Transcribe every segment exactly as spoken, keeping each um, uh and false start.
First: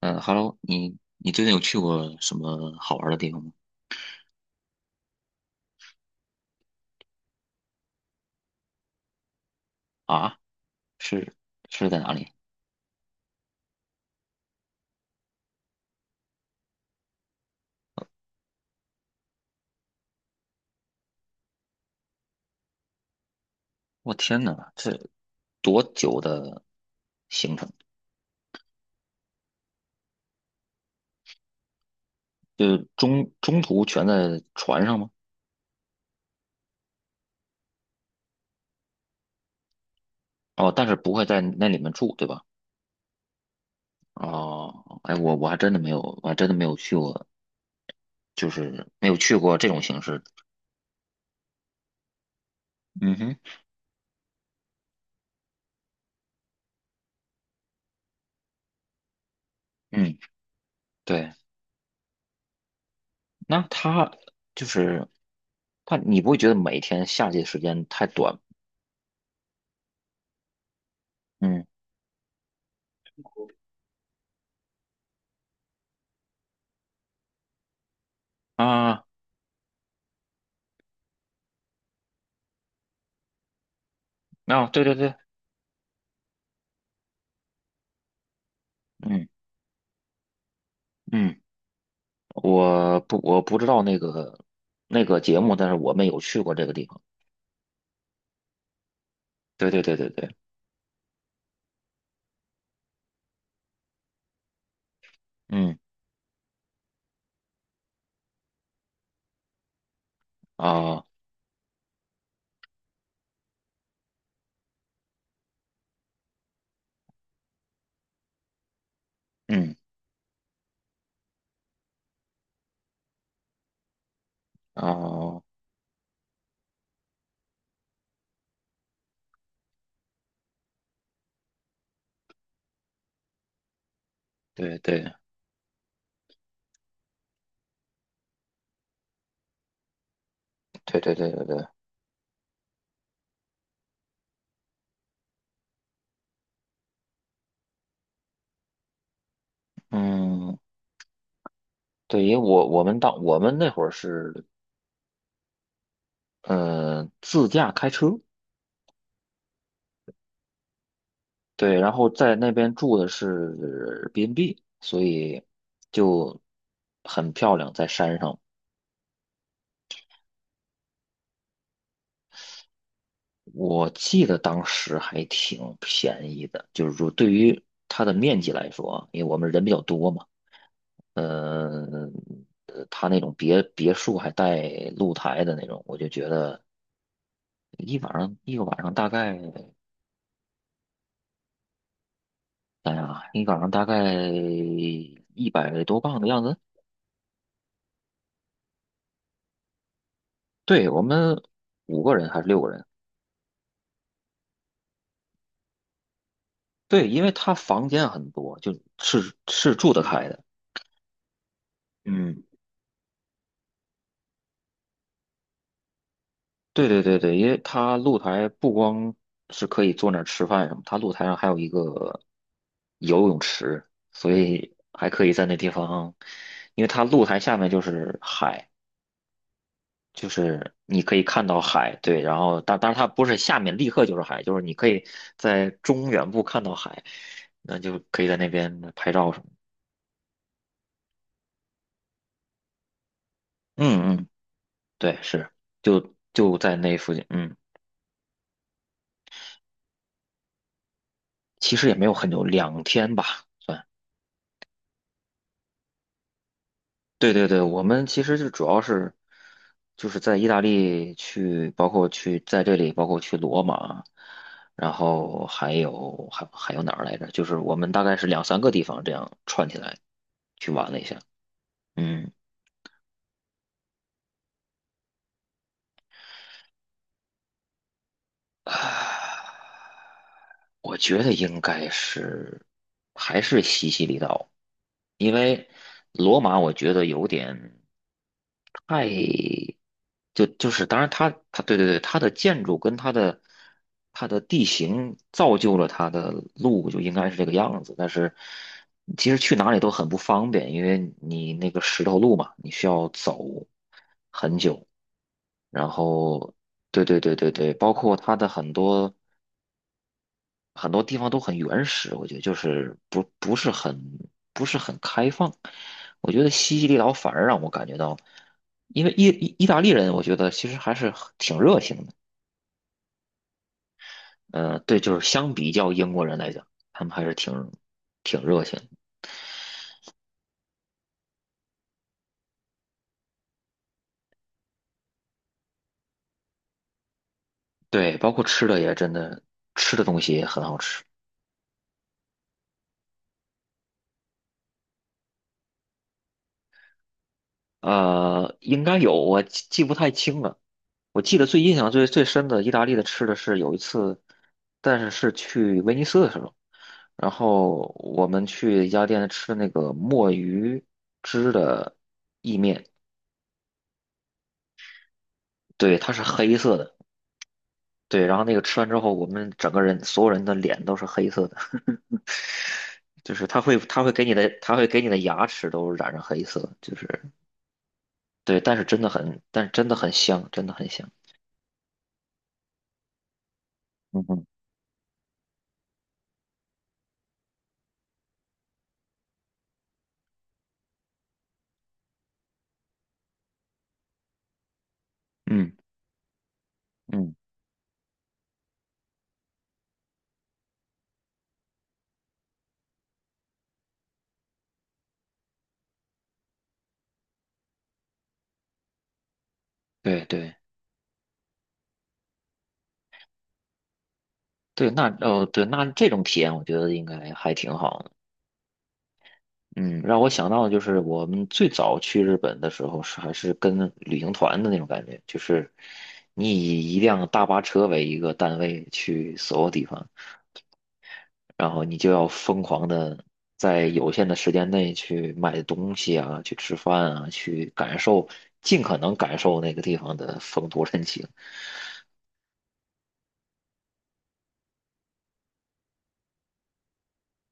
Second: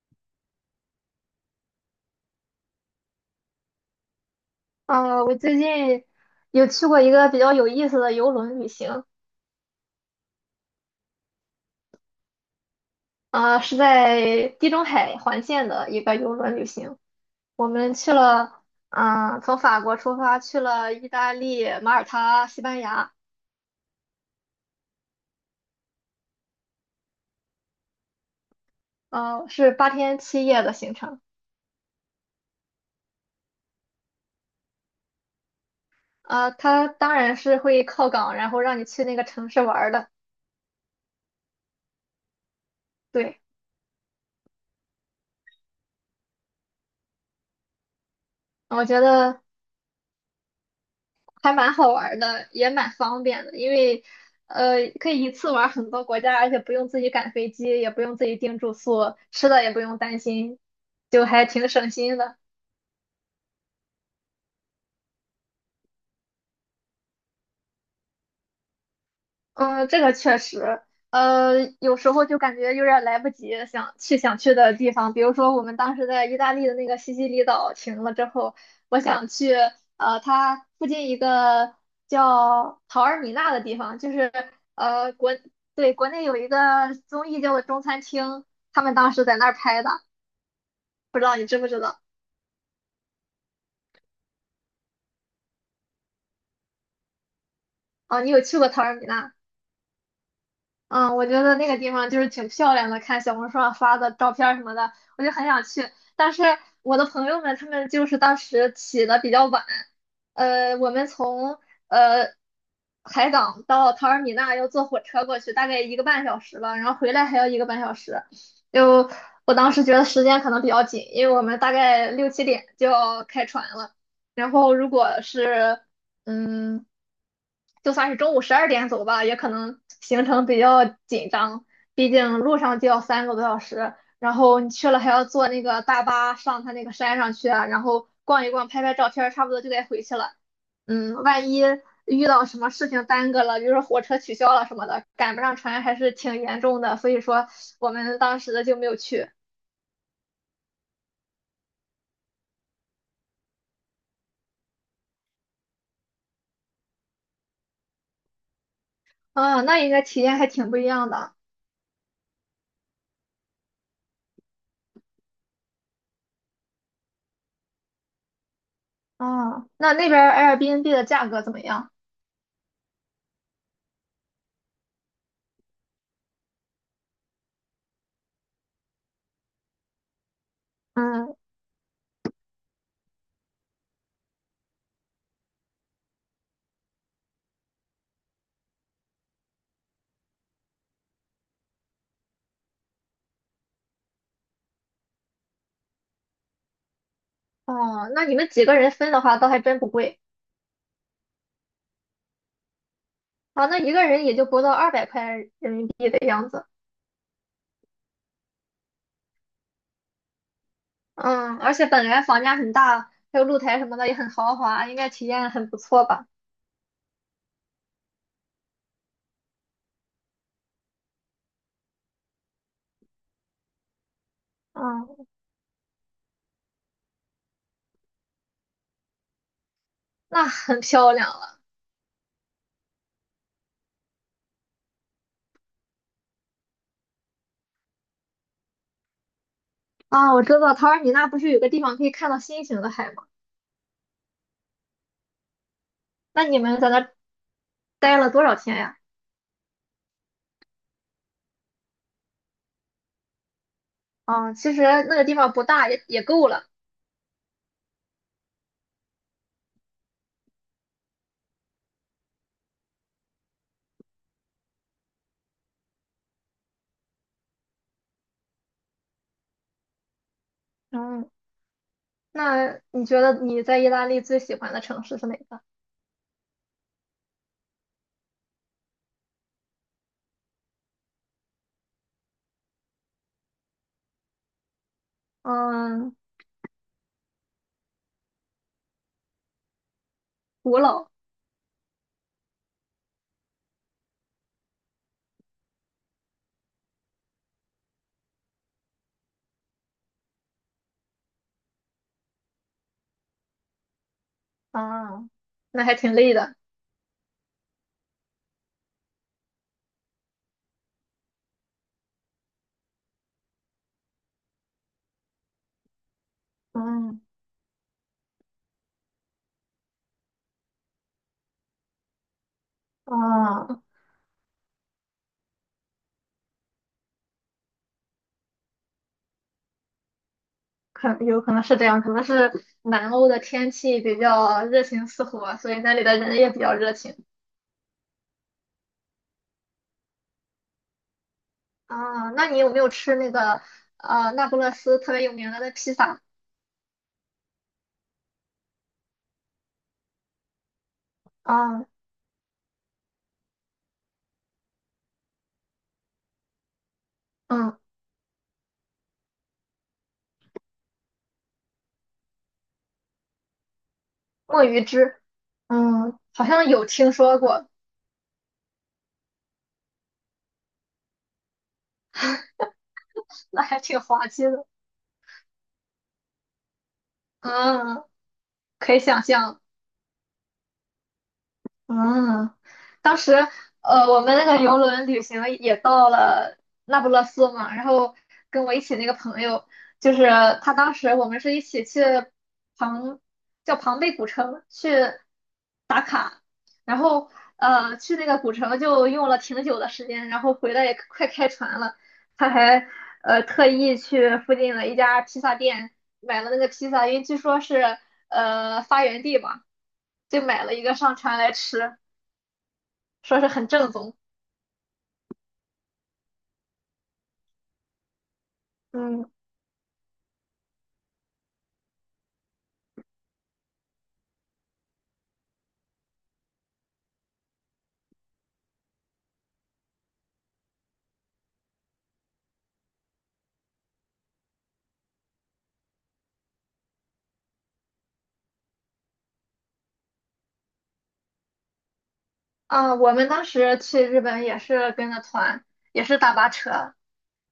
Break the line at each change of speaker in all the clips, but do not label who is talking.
嗯，Hello，你你最近有去过什么好玩的地方吗？
呃，我最近有去过一个比较有意思的游轮旅行。
啊，是是在哪里？
啊，是在地中海环线的一个游轮旅行。我们去了，嗯、从法国出发去了意大利、马耳他、西班牙。
我天呐，这多久的行程？
呃，是八天七夜的行程。
就是中中途全在船上吗？
啊，它当然是会靠港，然后让你去那个城市玩儿的。
哦，但是不会在那里面住，对吧？
对，
哦，哎，我我还真的没有，我还真的没有去过，就
我
是
觉
没有去
得
过这种形式的。
还蛮好玩儿的，也蛮
嗯
方
哼，
便的，因为呃可以一次玩儿很多国家，而且不用自己赶飞机，也不用自己订住宿，吃的也不用
嗯，
担心，就
对，
还挺省心的。
那他就是他，你不会觉得每天夏季时间太短吗？
嗯，这个确实，
嗯
呃，有时候就感觉有点来不及想去想去的地方，比如说我们当时在意大利的那个西西里岛停了之后，我
啊，
想去呃它附近一个叫陶尔米纳的地方。就是
啊，对对
呃
对，
国对国内有一个综艺叫做《中餐厅》，他们当时
嗯
在那儿拍的，不知
嗯。
道你知不知道？
我不我不知道那个那个节目，但是我们有去过这个地方。
哦，你有去过陶尔米纳？
对对对对对，
嗯，我觉得那个地方就是挺漂亮的，看小红书上发的照片儿什么的，我就很想
嗯
去。但是我的朋友们他们就是当时起的比较晚，呃，我
啊
们从呃海港到塔尔米纳要坐火车过去，大概一个半小时吧，然后回来还要一个半小时。就我当
嗯
时觉得时间可能比较紧，因为我们大概六七点就要开船了，然后如果
啊，
是嗯，就算是中午十二点走吧，也可能行程比较紧张，毕竟路上就要三个多小时，然后你
对
去了还
对
要坐那个大巴上他那个山上去啊，然后逛一逛，拍拍照片儿差不多就该回去了。
对对
嗯，
对对
万一
对，
遇到什么事情耽搁了，比如说火车取消了什么的，赶不上船还是挺严重的，所以说我们当时就没有去。
嗯。对，因为我我们当我们那会儿是呃自驾开车，
啊，那应该体验还挺不一样的。
对，然后在那边住的是 B&B，所以就很漂亮，在山上。
啊，那那边儿 Airbnb 的价格怎么样？
我记得当时还挺便宜的，就是说对于它的面积来说啊，因为我们人比较多嘛。
嗯。
嗯，呃他那种别别墅还带露台的那种，我就觉得一晚上一个晚上大概，哎呀，一晚上大概一百多磅的样子。
哦，那你们几个人分的话，倒还真不贵
对，我们五个人还是六个人？
啊。那一个人也就不到二百块人民币的样子。
对，因为他房间很多，就是是住得开的。
嗯，而且本来
嗯。
房价很大，还有露台什么的也很豪华，应该体验很不错吧？
对对对对，因为它露台不光是可以坐那儿吃饭什么，它露台上还有一个游泳池，所以
嗯，
还可以在那地方，因为它露台下面就是海，就
那
是
很
你
漂
可以
亮
看
了
到海，对，然后但但是它不是下面立刻就是海，就是你可以在中远部看到海，那就可以在那边拍照什么的。
啊！我知道他尔米那不是有个地方可以看到星星的海吗？
嗯嗯，对，是，就
那
就
你
在
们在
那
那儿
附近，嗯，
待了多少天呀？
其实也没有很久，两天吧。算。
啊，其实那个地方不大，也也够了。
对对对，我们其实就主要是就是在意大利去，包括去在这里，包括去罗马，然后还有还还有哪儿来着？就是我们大概是两三个地方这样串起来去玩了一下。
嗯，
嗯，
那你觉得你在意大利最喜欢的城市是哪个？
啊，我觉得应该是还是西西里岛，因为
嗯，
罗马我觉得有点。太就就
古
是当然
老。
它它对对对它的建筑跟它的它的地形造就了它的路就应该是这个样子，但是其实去哪里都很不方便，因为你那个石头路嘛，你需要走很久。
啊，那
然
还挺累
后，
的。
对对对对对，包括它的很多很多地方都很原始，我觉得就是不不是很不是很开放。我觉得西西里岛
嗯，
反而让我感觉到，因为意意意大利人，我觉得其实还是很挺热情的。
啊，
呃，对，就是相比较英国人来讲，他们还是挺挺热情的。
可有可能是这样，可能是南欧的天气比较热情似火，所以那里的人也比较热情。
对，包括吃的也真的，吃的东西也很好吃。
啊，那你有没有吃那个呃那不勒斯特别有名的那披萨？
呃，应该有，我记记不太清了。我记得最印
啊。
象最最深的意大利的吃的是有一次，但是是去威尼斯的时候，然
嗯，
后我们去一家店吃那个墨鱼汁的，
墨鱼汁，
对，它
嗯，
是
好
黑
像
色
有
的，
听说过。
对，然后那个吃完之后，我们整个人所有人的脸都是黑色的，就是它
那
会
还挺
它会给
滑
你
稽
的
的。
它会给你的牙齿都染上黑色，就是
嗯，
对，但是
可以
真的
想
很
象。
但是真的很香，真的很香，
嗯，当时呃，我
嗯
们那
哼
个游轮旅行也到了那不勒斯嘛，然后跟我一起那个朋友，就是他当时我们是一起去庞叫庞贝古城去，
嗯
然后
嗯，
呃去那个古城就用了挺久的时间，然后回来也快开船了，他还呃特意去附近的一家披萨店买了那个披萨，因为据说是呃发源地嘛，
对
就
对
买了一个上船来吃，说是很正宗。
对，那哦对，那这种体验我觉得应该还挺好的。
嗯
嗯，让我想到的就是我们最早去日本的时候是还是跟旅行团的那种感觉，就是你以一辆大巴车为一个单位去所有地方，然后你就要疯狂的在有限的时间内去买东西啊，去吃饭啊，去感受，尽可能感受那个地方的风土人情。
啊，我们当时去日本也是跟着团，也是大巴车。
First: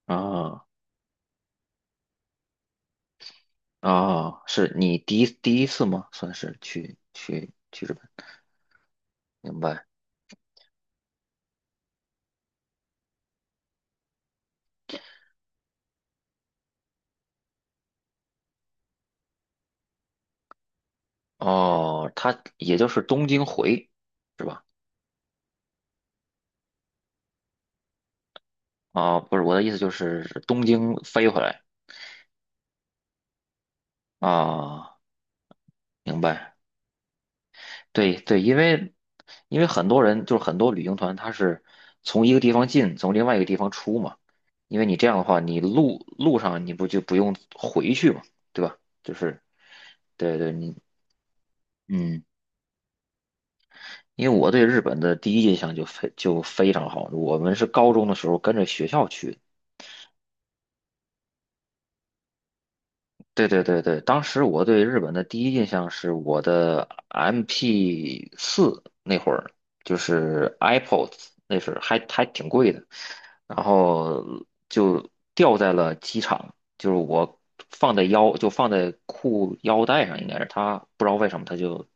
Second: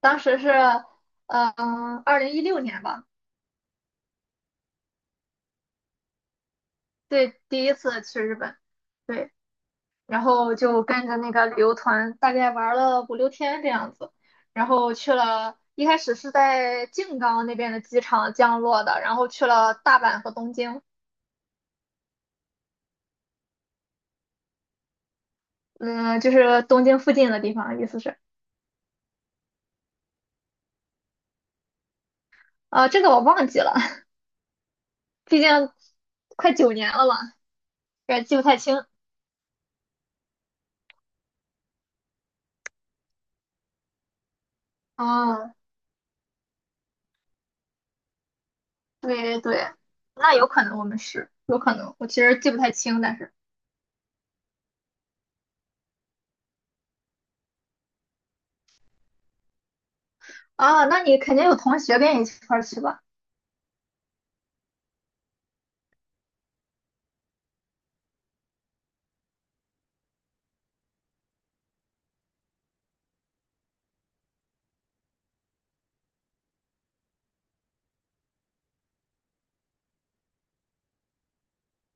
当时是，
啊
嗯、二零一六年吧，
啊，是你第一第一次吗？算是去
对，
去
第一
去日本，
次去日本，对，
明白。
然后就跟着那个旅游团，大概玩了五六天这样子，然后去了，一开始是在静冈那边的机场降落的，然后去了大阪和东京。
哦，他也就是东京回是吧？
嗯，就是东京附近的地方，意思是，
啊，不是我的意思就是东京飞回来。
啊，这个我忘记了，
啊，
毕竟
明
快
白？
九年了嘛，有
对
点记
对，
不
因
太清。
为因为很多人就是很多旅行团，他是从一个地方进，从另外一个地方出嘛。因为你这样的话，
啊。
你路路上你不就不用回去嘛，对吧？就
对对
是
对，那
对
有
对，
可
你
能我们是，有可能，我其
嗯，
实记不太清，但是
因为我对日本的第一印象就非就非常好，我们是高中的时候跟着学校去的。
啊，那你肯定有同学跟你一块儿去吧？
对对对对，当时我对日本的第一印象是我的 M P 四那会儿，就是 iPods，那是还还挺贵的，然后就掉在了机场，就是我放在腰，就放在裤腰带上，应该是他不知道为什么他就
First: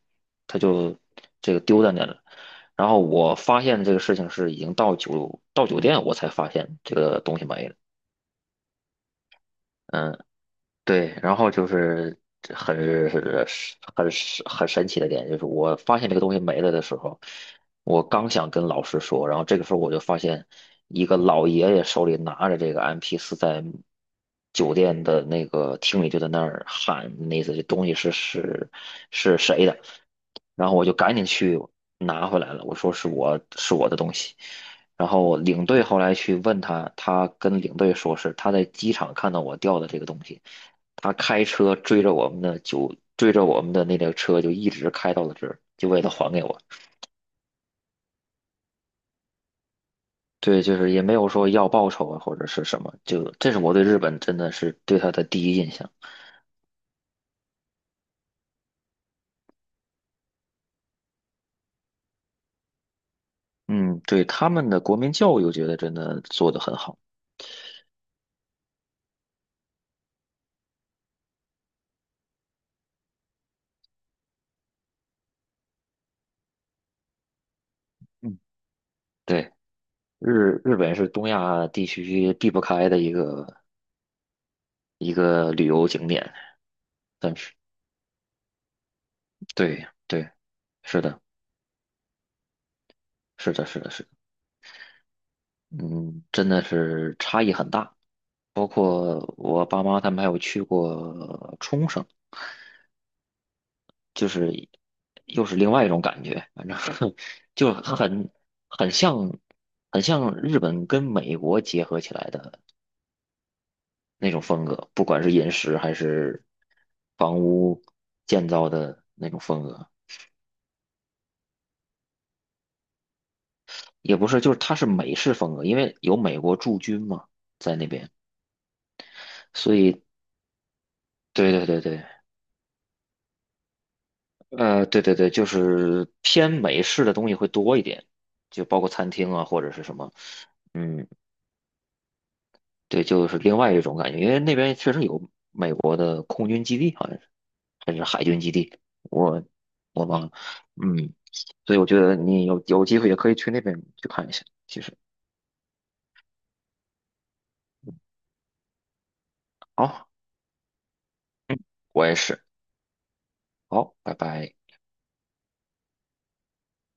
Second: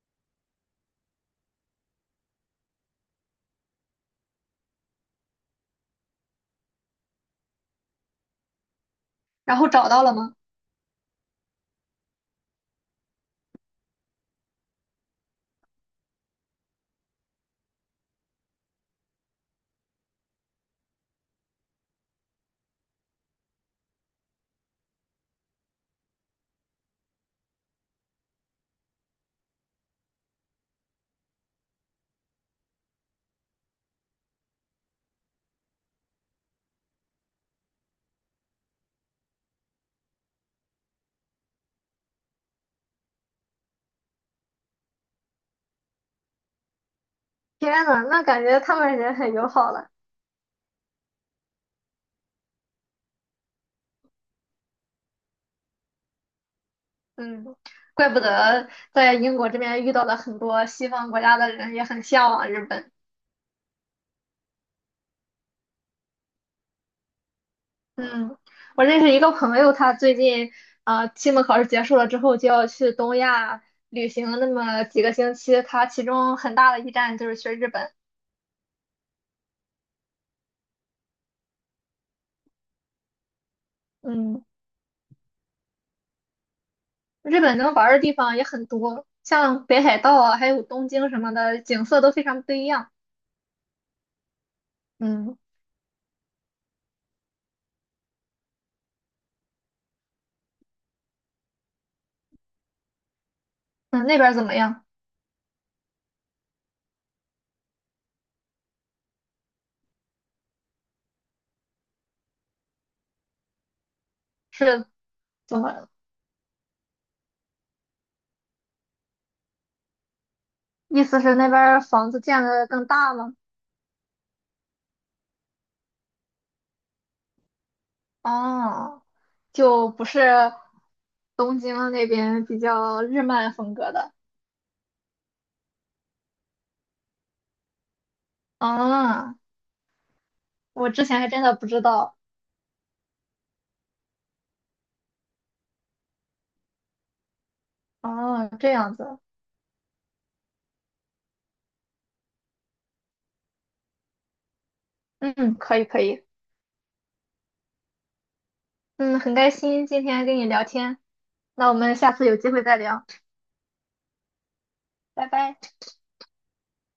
他就这个丢在那了。然后我发现这个事情是已经到酒到酒店我才发现这个东西没了。
然后找到了
嗯。
吗？
对，然后就是很很很神奇的点，就是我发现这个东西没了的时候，我刚想跟老师说，然后这个时候我就发现一个老爷爷手里拿着这个 m p 四，在酒店的那个厅里就在那儿喊，那意思这东西是是是谁的，然后我就赶紧去拿回来了，我说是我是我的东西。然后领队后来去问他，他跟领队说是他在机场看到我掉的这个东西，他开车追着我们的就追着我们的那辆车就一直开到了这儿，就为了还给我。
天呐，那感觉他们人很友好了。
对，就是也没有说要报酬啊或者是什么，就这是我对日本真的是对他的第一印象。
嗯，怪不得在英国这边遇到了很多西方国家的人，也很向往日本。
嗯，对他们的国民教育，我觉得真的做得很好。
嗯，我认识一个朋友，他最近啊，期末考试结束了之后就要去东亚旅行那么几个星期，他其中很大的一站就是去日本。
嗯，对，日日本是东亚地区避不开的一个
嗯。
一个旅游景点，但
日
是
本能玩儿的地方也很多，像北
对
海道
对，
啊，还有东
是
京什
的，
么的，景色都非常不一样。
是的，是的，是的
嗯
嗯，真的是差异很大。包括我爸妈他们还有去过冲绳，
嗯，那边
就
儿怎么
是
样？
又是另外一种感觉，反正 就很很像很像日本跟美国结合起来的那种风
是
格，不管是饮
怎
食
么？
还是房屋建造的那种风格，
意思是那边儿房子建的更大吗？
也不是，就是它是美式风格，因为有美国驻军嘛在那边，
哦，
所
就
以
不是
对
东
对对
京
对，
那边比较日漫风格的。
呃，对对对，就是偏美式的东西会多一点，就包括餐厅
啊，
啊或者是什么，
我之
嗯，
前还真的不知道。
对，就是另外一种感觉，因为那边确实有美国的空军基地，好像是还是海军
哦，
基
这
地，
样子。
我我忘了，嗯，所以我觉得你有有机会也可以去那边去看一下。其实，
嗯，可以可以。嗯，很开心今
好，
天跟你聊天，那我们
我
下
也
次有
是，
机会再聊，
好，拜拜。
拜拜。